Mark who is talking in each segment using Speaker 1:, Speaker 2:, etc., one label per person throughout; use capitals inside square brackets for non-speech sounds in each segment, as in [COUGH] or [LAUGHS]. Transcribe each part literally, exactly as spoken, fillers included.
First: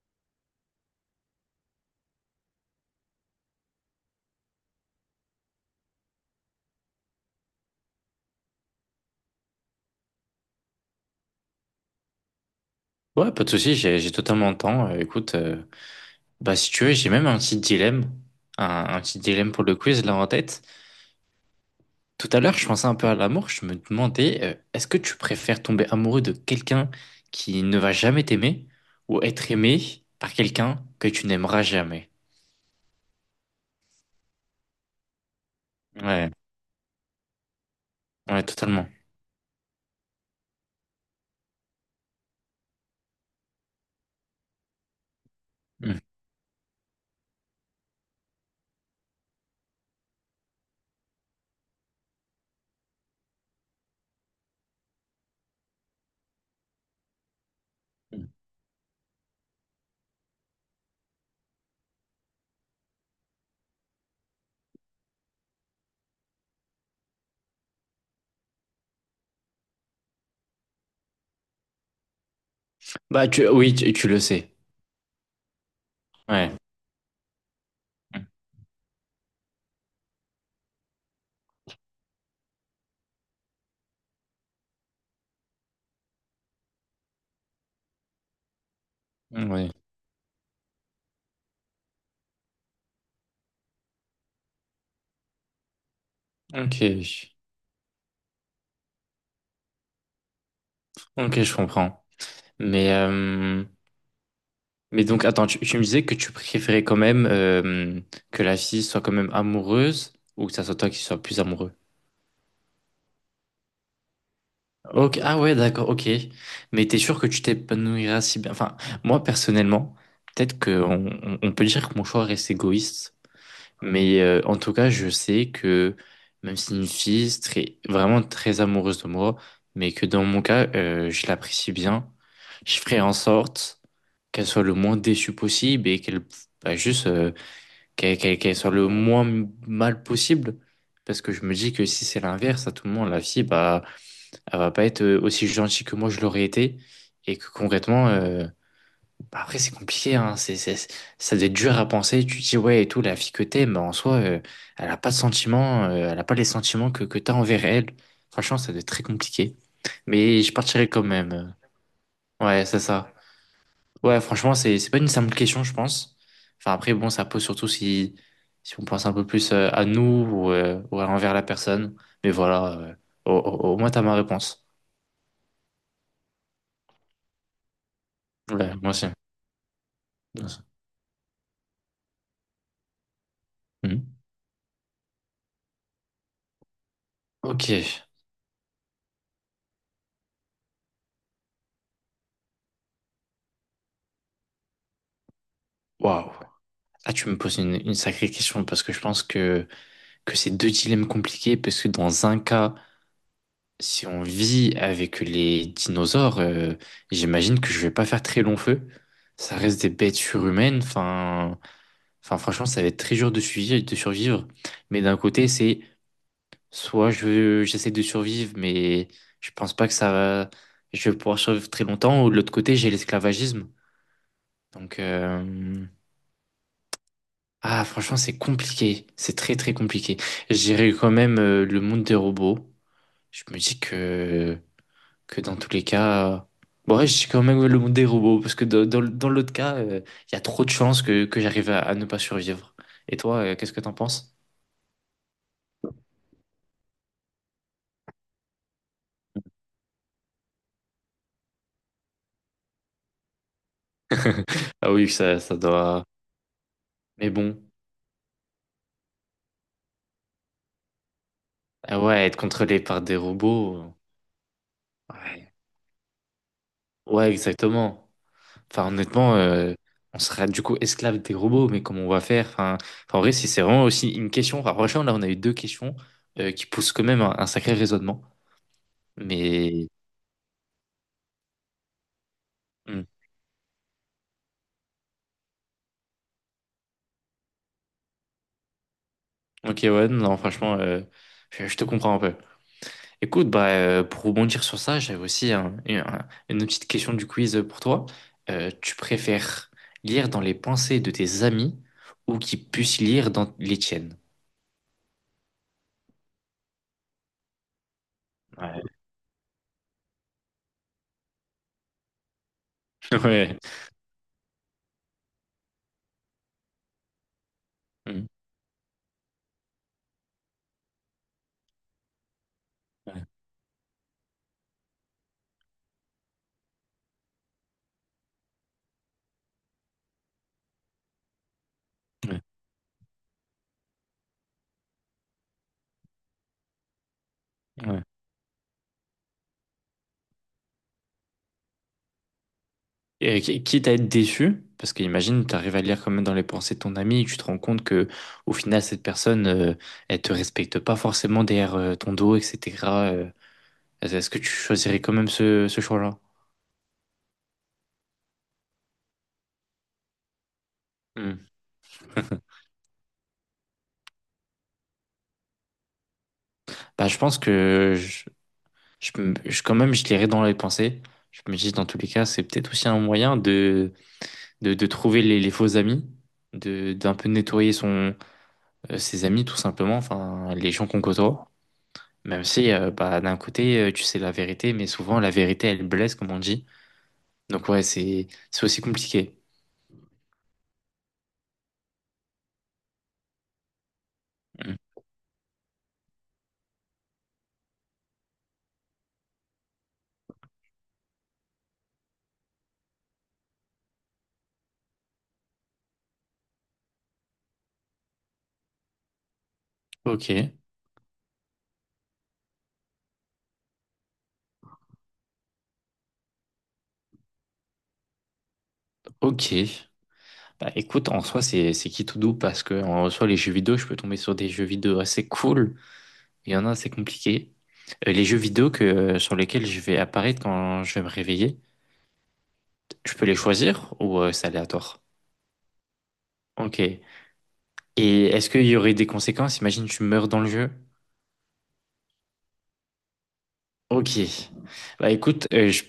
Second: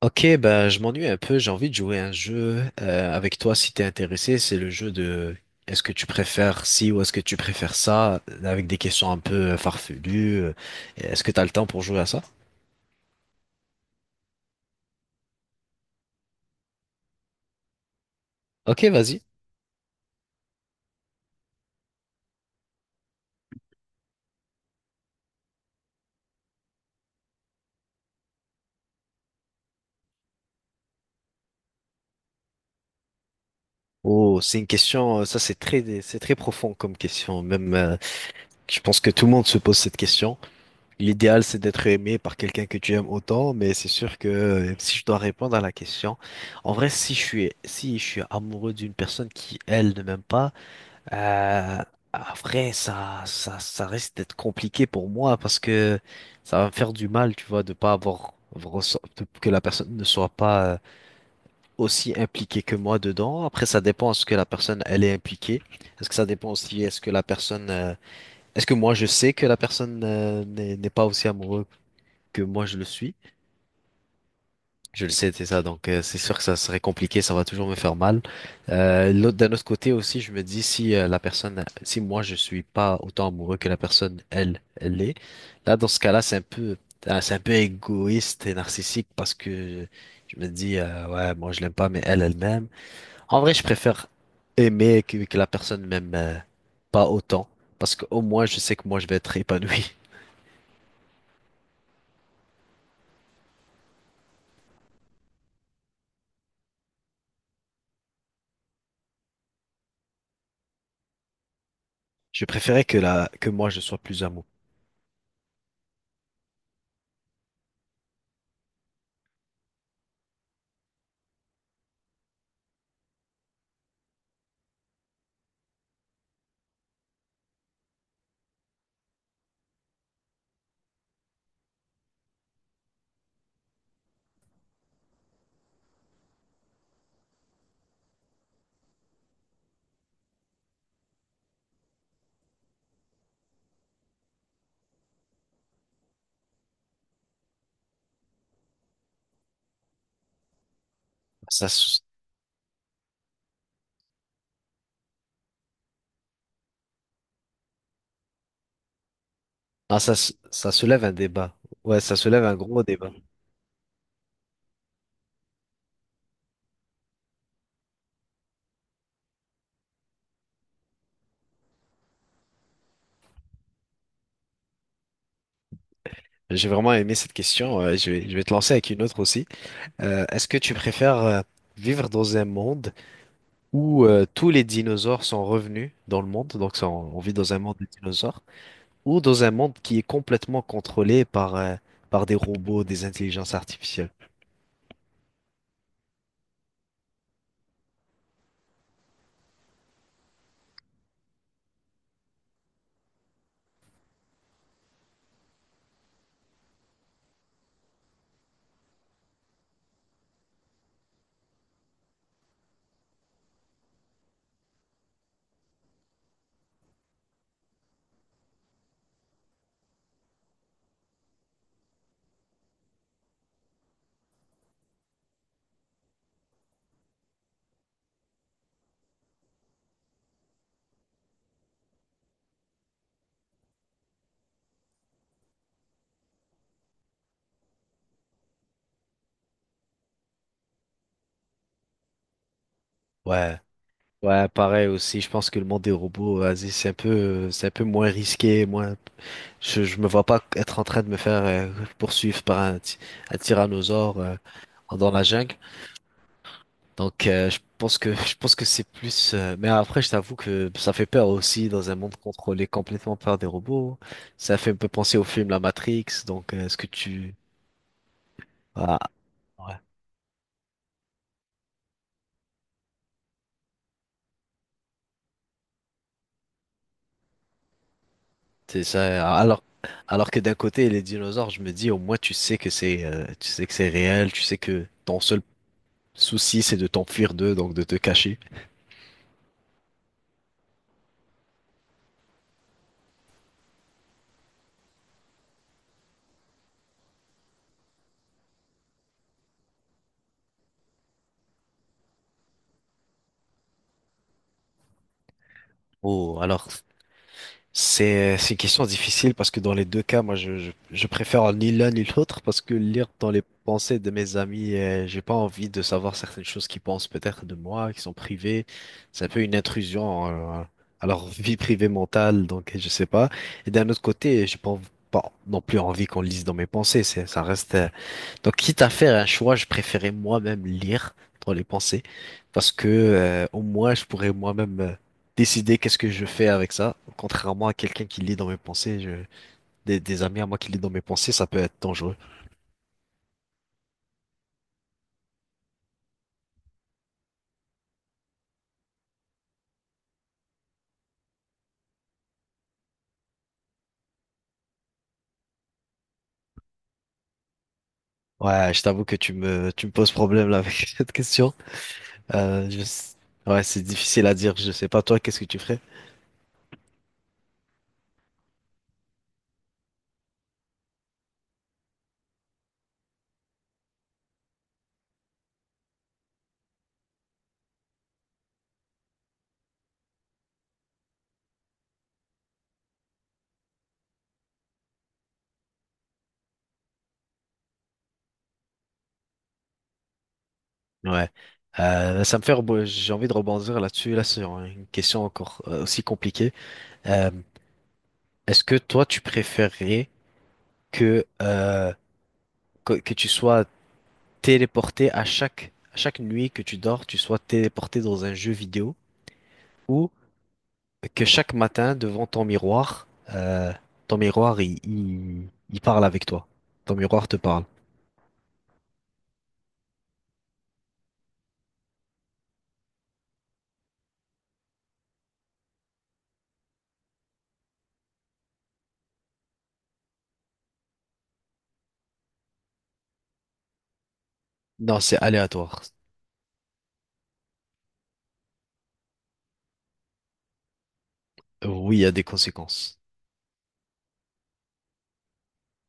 Speaker 1: Ok, bah, je m'ennuie un peu, j'ai envie de jouer à un jeu euh, avec toi si t'es intéressé. C'est le jeu de est-ce que tu préfères ci ou est-ce que tu préfères ça, avec des questions un peu euh, farfelues. euh, Est-ce que t'as le temps pour jouer à ça?
Speaker 2: Ouais, pas de souci, j'ai j'ai totalement le temps. Euh, écoute, euh, bah si tu veux, j'ai même un petit dilemme, un,
Speaker 1: Ok,
Speaker 2: un petit
Speaker 1: vas-y.
Speaker 2: dilemme pour le quiz là en tête. Tout à l'heure, je pensais un peu à l'amour, je me demandais, euh, est-ce que tu préfères tomber amoureux de quelqu'un qui ne va jamais t'aimer ou être aimé par quelqu'un que tu n'aimeras jamais?
Speaker 1: Oh, c'est une question, euh, ça c'est très, c'est
Speaker 2: Ouais,
Speaker 1: très profond comme question. Même, euh,
Speaker 2: ouais,
Speaker 1: je
Speaker 2: totalement.
Speaker 1: pense que tout le monde se pose cette question. L'idéal c'est d'être aimé par quelqu'un que tu aimes autant, mais c'est sûr que euh, si je dois répondre à la
Speaker 2: Mm.
Speaker 1: question, en vrai, si je suis, si je suis amoureux d'une personne qui elle ne m'aime pas. Euh, Après, ça, ça, ça risque d'être compliqué pour moi parce que ça va me faire du mal, tu vois, de pas avoir reço- de- que la personne ne soit pas euh, aussi impliquée que moi dedans. Après, ça dépend est-ce que la personne elle est impliquée. Est-ce que ça dépend aussi est-ce que la personne euh, est-ce que moi je sais que la personne euh, n'est n'est pas aussi amoureuse que moi je le suis.
Speaker 2: Bah tu, oui, tu, tu le sais.
Speaker 1: Je le sais, c'est ça. Donc, euh, c'est sûr que
Speaker 2: Ouais.
Speaker 1: ça serait compliqué, ça va toujours me faire mal. Euh, l'autre, d'un autre côté aussi, je me dis si euh, la personne, si moi je suis pas autant amoureux que la personne, elle, elle l'est. Là, dans ce cas-là, c'est un peu, euh, c'est un peu égoïste et narcissique parce
Speaker 2: Mm, ouais.
Speaker 1: que je me dis, euh, ouais, moi je l'aime pas, mais elle, elle m'aime. En vrai, je préfère aimer que, que la personne m'aime euh,
Speaker 2: Ok,
Speaker 1: pas autant parce qu'au moins je sais que moi je vais être épanoui.
Speaker 2: ok, je comprends. Mais euh, mais donc, attends, tu, tu me disais que tu préférais quand même euh, que la fille soit quand même amoureuse ou que ça soit toi qui sois plus amoureux.
Speaker 1: Je préférais que la, que moi je sois plus amoureux.
Speaker 2: Ok, ah ouais, d'accord, ok. Mais t'es sûr que tu t'épanouiras si bien? Enfin, moi personnellement, peut-être qu'on on, on peut dire que mon choix reste égoïste, mais euh, en tout cas, je sais que même si une fille est très, vraiment très amoureuse de moi, mais que dans mon cas, euh, je l'apprécie bien, je ferai en sorte qu'elle soit le moins déçue possible et qu'elle bah, juste euh, qu'elle qu'elle- qu'elle soit le moins mal possible. Parce que je me dis que si c'est l'inverse, à tout moment, la fille, bah, elle va pas être euh, aussi gentille que moi je l'aurais été. Et que concrètement, euh, bah, après, c'est compliqué, hein. C'est, c'est, c'est- ça doit être
Speaker 1: Ça,
Speaker 2: dur à penser. Tu te dis, ouais, et tout, la fille que t'aimes, bah, en soi, euh, elle a pas de sentiments, euh, elle a pas les sentiments que, que t'as envers elle. Franchement, ça doit être très compliqué.
Speaker 1: ah, ça, se-
Speaker 2: Mais je
Speaker 1: ça
Speaker 2: partirais quand
Speaker 1: soulève un
Speaker 2: même.
Speaker 1: débat.
Speaker 2: euh.
Speaker 1: Ouais, ça soulève un
Speaker 2: Ouais, c'est
Speaker 1: gros débat.
Speaker 2: ça. Ouais, franchement, c'est c'est pas une simple question, je pense. Enfin, après, bon, ça pose surtout si, si on pense un peu plus euh, à nous ou, euh, ou à envers la personne. Mais voilà, euh, au, au- au moins, t'as ma réponse.
Speaker 1: J'ai vraiment aimé cette question. Euh, je vais, je vais te lancer
Speaker 2: Ouais,
Speaker 1: avec
Speaker 2: moi
Speaker 1: une
Speaker 2: aussi.
Speaker 1: autre aussi. Euh,
Speaker 2: Moi
Speaker 1: est-ce que
Speaker 2: aussi.
Speaker 1: tu préfères euh, vivre dans un monde où
Speaker 2: Mhm.
Speaker 1: euh, tous les dinosaures sont revenus dans le monde, donc ça, on on vit dans un monde de
Speaker 2: Ok,
Speaker 1: dinosaures, ou dans un monde qui est complètement contrôlé par, euh, par des robots, des intelligences artificielles?
Speaker 2: waouh. Là, tu me poses une, une sacrée question parce que je pense que, que c'est deux dilemmes compliqués. Parce que dans un cas, si on vit avec les dinosaures, euh, j'imagine que je vais pas faire très long feu. Ça reste des bêtes surhumaines. Enfin. Enfin, franchement, ça va être très dur de survivre, de survivre. Mais d'un côté, c'est soit je, j'essaie de survivre, mais je pense pas que ça va, je vais pouvoir survivre très longtemps. Ou de l'autre côté, j'ai l'esclavagisme. Donc, euh, ah, franchement, c'est compliqué. C'est très, très compliqué. J'irai quand même euh, le monde des robots. Je me dis que, que dans tous les cas, bon, ouais, je dis quand même le monde des robots parce que dans, dans, dans l'autre cas, euh, il y a trop de chances que, que j'arrive à, à ne pas survivre. Et toi, euh,
Speaker 1: Ouais,
Speaker 2: qu'est-ce que t'en penses?
Speaker 1: ouais, pareil aussi. Je pense que le monde des robots, vas-y, c'est un peu, euh, c'est un peu moins risqué, moins. Je, je me vois pas être en train de me faire euh, poursuivre par un, ty- un tyrannosaure euh,
Speaker 2: [LAUGHS] Ah oui,
Speaker 1: dans la
Speaker 2: ça,
Speaker 1: jungle.
Speaker 2: ça doit.
Speaker 1: Donc
Speaker 2: Mais
Speaker 1: euh, je
Speaker 2: bon,
Speaker 1: pense que je pense que c'est plus. euh, Mais après, je t'avoue que ça fait peur aussi dans un
Speaker 2: ah
Speaker 1: monde
Speaker 2: ouais, être
Speaker 1: contrôlé
Speaker 2: contrôlé par des
Speaker 1: complètement par des
Speaker 2: robots.
Speaker 1: robots. Ça fait un peu
Speaker 2: euh,
Speaker 1: penser au film
Speaker 2: Ouais,
Speaker 1: La Matrix. Donc euh, est-ce que
Speaker 2: ouais,
Speaker 1: tu
Speaker 2: exactement. Enfin,
Speaker 1: ah,
Speaker 2: honnêtement, euh,
Speaker 1: ouais.
Speaker 2: on sera du coup esclave des robots, mais comment on va faire? Enfin, enfin, en vrai, si c'est vraiment aussi une question. Enfin, franchement, là, on a eu deux questions euh, qui poussent quand même un, un sacré raisonnement.
Speaker 1: C'est ça. Alors
Speaker 2: Mais.
Speaker 1: alors que d'un côté les dinosaures, je me dis au moins tu sais que
Speaker 2: Hmm.
Speaker 1: c'est euh, tu sais que c'est réel. Tu sais que ton seul souci c'est de t'enfuir d'eux donc de te cacher.
Speaker 2: Ok, ouais, non, franchement, euh, je, je te comprends un peu. Écoute, bah, euh, pour rebondir sur ça, j'avais aussi un- une, un- une petite question du quiz pour toi. Euh, tu préfères lire dans les pensées de tes amis ou qu'ils puissent lire dans les tiennes?
Speaker 1: Oh alors, C'est c'est une
Speaker 2: Ouais.
Speaker 1: question difficile parce que dans les deux cas, moi, je, je, je préfère ni l'un ni l'autre parce que lire
Speaker 2: [LAUGHS]
Speaker 1: dans les
Speaker 2: Ouais.
Speaker 1: pensées de mes amis, euh, j'ai pas envie de savoir certaines choses qu'ils pensent peut-être de moi, qui sont
Speaker 2: Mm.
Speaker 1: privées. C'est un peu une intrusion euh, à leur vie privée mentale, donc je sais
Speaker 2: Ouais.
Speaker 1: pas. Et d'un autre côté, j'ai pas, env- pas non plus envie qu'on lise dans mes pensées. C'est, ça reste euh, donc, quitte à faire un choix, je préférais moi-même lire dans les pensées
Speaker 2: Ouais.
Speaker 1: parce que euh, au moins je pourrais moi-même euh, décider qu'est-ce que je fais avec ça. Contrairement à
Speaker 2: Ouais.
Speaker 1: quelqu'un qui lit dans mes pensées, je... des, des amis à moi qui lit dans mes pensées, ça peut être dangereux.
Speaker 2: Et qui- quitte à être déçu, parce qu'imagine, tu arrives à lire quand même dans les pensées de ton ami et tu te rends compte que au final, cette personne, euh, elle te respecte pas forcément derrière euh, ton dos, et cetera euh, est-ce que tu choisirais quand même ce, ce choix-là?
Speaker 1: Ouais, je t'avoue que tu me tu me poses problème là [LAUGHS] avec cette
Speaker 2: Mm.
Speaker 1: question. Euh, je... ouais, c'est difficile à dire. Je sais pas toi, qu'est-ce que tu ferais?
Speaker 2: Bah, je pense que je- je, me- je- quand même, je l'irai dans les pensées. Je me dis, dans tous les cas, c'est peut-être aussi un moyen de, de, de trouver les, les faux amis, de, d'un peu nettoyer son, euh, ses amis, tout simplement, enfin, les gens qu'on côtoie. Même si, euh, bah, d'un côté, euh, tu sais la vérité, mais souvent, la vérité, elle blesse, comme on dit. Donc, ouais, c'est, c'est aussi compliqué.
Speaker 1: Ouais. Euh, ça me fait rebo- j'ai envie de rebondir là-dessus là sur
Speaker 2: Mm.
Speaker 1: une question encore euh, aussi compliquée. Euh, Est-ce que toi tu préférerais que, euh, que, que tu sois téléporté à chaque, à chaque nuit que tu dors, tu sois téléporté dans un jeu vidéo ou
Speaker 2: Ok,
Speaker 1: que chaque matin devant ton miroir, euh, ton miroir il, il, il parle avec toi. Ton miroir te parle.
Speaker 2: ok. Bah, écoute, en soi, c'est, c'est qui tout doux parce que, en soi, les jeux vidéo, je peux tomber sur des jeux vidéo assez cool. Il y en a, c'est compliqué. Euh, les jeux vidéo que, euh, sur lesquels je vais apparaître quand je vais me réveiller, je peux les choisir ou euh, c'est
Speaker 1: Non,
Speaker 2: aléatoire?
Speaker 1: c'est aléatoire.
Speaker 2: Ok. Et est-ce qu'il y aurait des conséquences? Imagine, tu meurs dans le jeu.
Speaker 1: Oui, il y a des conséquences.
Speaker 2: Ok. Bah écoute, euh, je-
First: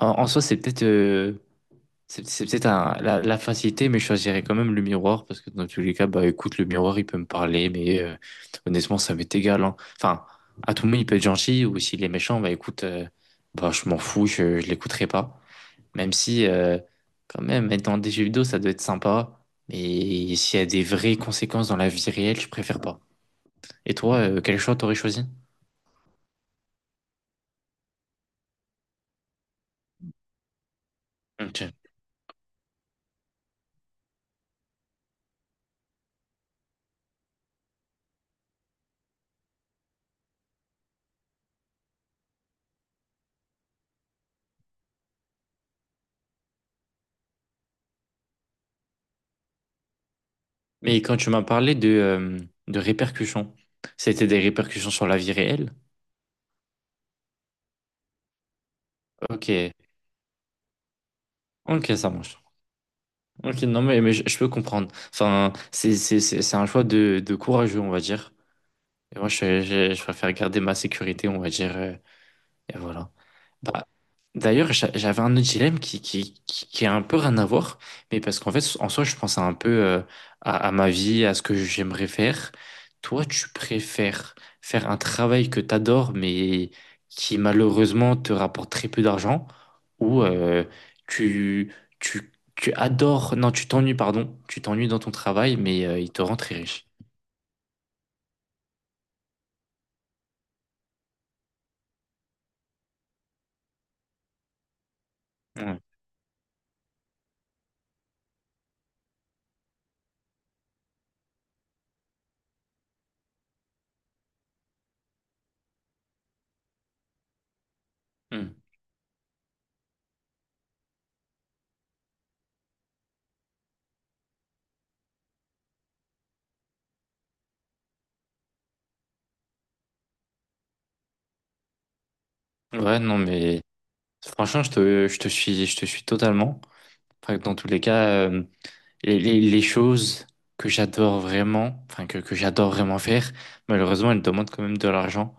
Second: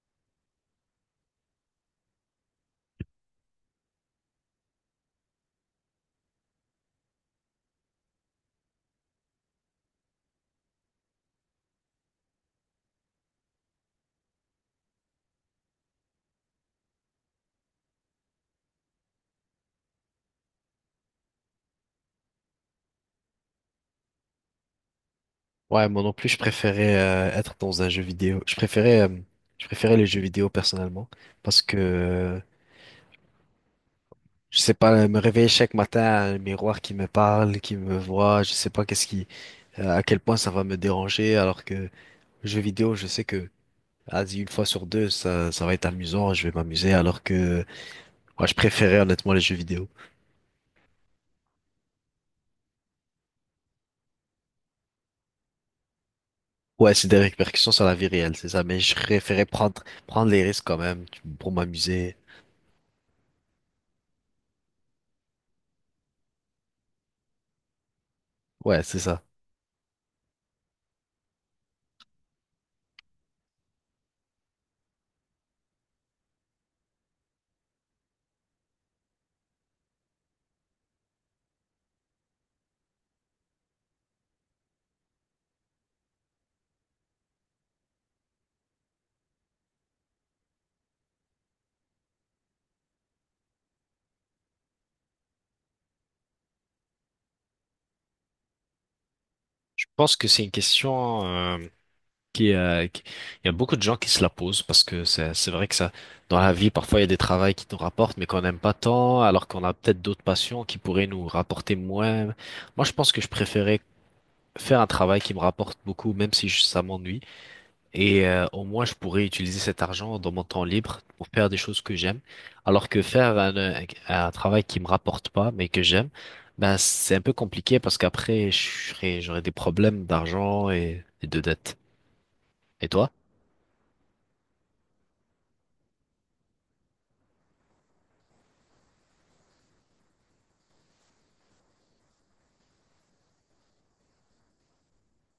Speaker 2: en, en soi, c'est peut-être euh, c'est c'est peut-être un- la, la facilité, mais je choisirais quand même le miroir parce que dans tous les cas, bah écoute, le miroir, il peut me parler, mais euh, honnêtement, ça m'est égal, hein. Enfin, à tout moment, il peut être gentil ou s'il est méchant, bah écoute, euh, bah je m'en fous, je, je l'écouterai pas. Même si, euh, quand même, être dans des jeux vidéo, ça doit être sympa. Mais s'il y a des vraies conséquences dans la vie réelle, je préfère pas. Et toi, euh, quel choix t'aurais choisi?
Speaker 1: Ouais, moi non plus, je préférais euh, être dans un jeu vidéo. Je préférais, euh, je préférais les jeux vidéo personnellement parce
Speaker 2: Ok.
Speaker 1: que euh, je sais pas, me réveiller chaque matin, un miroir qui me parle, qui me voit, je sais pas qu'est-ce qui euh, à quel point ça va me déranger, alors que jeux vidéo, je sais que, vas-y, une fois sur deux, ça, ça va être amusant, je vais m'amuser, alors que moi, je préférais honnêtement les jeux vidéo.
Speaker 2: Mais quand tu m'as parlé de, euh, de répercussions, c'était des répercussions sur la vie réelle?
Speaker 1: Ouais, c'est des répercussions sur la vie réelle, c'est ça, mais je préférais
Speaker 2: Ok.
Speaker 1: prendre, prendre les risques quand même tu- pour
Speaker 2: Ok, ça
Speaker 1: m'amuser.
Speaker 2: marche. Ok, non, mais, mais je, je peux comprendre. Enfin, c'est c'est- c'est- c'est un choix de, de courageux, on va dire.
Speaker 1: Ouais, c'est
Speaker 2: Et
Speaker 1: ça.
Speaker 2: moi, je, je, je préfère garder ma sécurité, on va dire. euh, Et voilà. Bah, d'ailleurs, j'a- j'avais un autre dilemme qui, qui, qui, qui a un peu rien à voir, mais parce qu'en fait, en soi, je pensais un peu euh, à, à ma vie, à ce que j'aimerais faire. Toi, tu préfères faire un travail que tu adores, mais qui malheureusement te rapporte très peu d'argent, ou euh, tu, tu, tu adores, non, tu t'ennuies, pardon, tu t'ennuies dans ton travail, mais euh, il te rend très riche.
Speaker 1: Je pense que c'est une question euh, qui, euh, qui- il y a beaucoup de gens qui se la posent parce que c'est c'est vrai que
Speaker 2: Ouais,
Speaker 1: ça dans la vie parfois il y a des travails qui nous rapportent mais qu'on n'aime pas tant alors qu'on a peut-être d'autres passions qui pourraient nous rapporter moins. Moi je pense que je préférais faire un travail qui me rapporte beaucoup, même si je- ça m'ennuie. Et euh,
Speaker 2: mm.
Speaker 1: au moins, je pourrais utiliser cet argent dans mon temps libre pour faire des choses que j'aime. Alors que faire un, euh, un travail qui me rapporte pas, mais que j'aime, ben, c'est un peu compliqué parce qu'après, je serais- j'aurais des problèmes d'argent et, et de dettes. Et
Speaker 2: Ouais,
Speaker 1: toi?
Speaker 2: non, mais franchement, je te, je te suis, je te suis totalement. Enfin, dans tous les cas, euh, les, les- les choses que j'adore vraiment, enfin que, que j'adore vraiment faire, malheureusement, elles demandent quand même de l'argent.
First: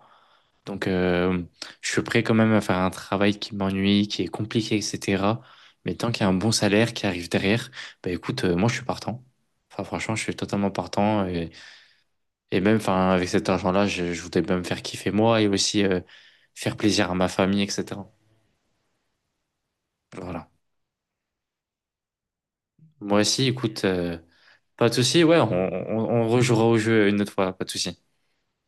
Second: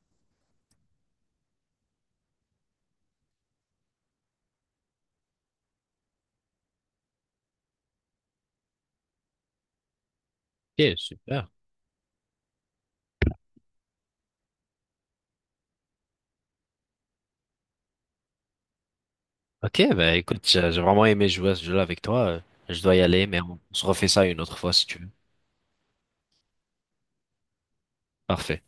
Speaker 2: Donc, euh, je suis prêt quand même à faire un travail qui m'ennuie, qui est compliqué, et cetera. Mais tant qu'il y a un bon salaire qui arrive derrière, bah écoute, euh, moi je suis partant. Enfin, franchement, je suis totalement
Speaker 1: Ok,
Speaker 2: partant.
Speaker 1: super.
Speaker 2: Et, et même, enfin, avec cet argent-là, je, je voudrais bien me faire kiffer moi et aussi euh, faire plaisir à ma famille, et cetera.
Speaker 1: Ok, ben écoute,
Speaker 2: Voilà.
Speaker 1: j'ai j'ai vraiment aimé jouer à ce jeu-là avec toi. Je dois y
Speaker 2: Moi
Speaker 1: aller, mais
Speaker 2: aussi,
Speaker 1: on se
Speaker 2: écoute.
Speaker 1: refait
Speaker 2: euh,
Speaker 1: ça une autre fois si
Speaker 2: Pas de
Speaker 1: tu veux.
Speaker 2: souci, ouais, on, on, on rejouera au jeu une autre fois, pas de souci.
Speaker 1: Parfait.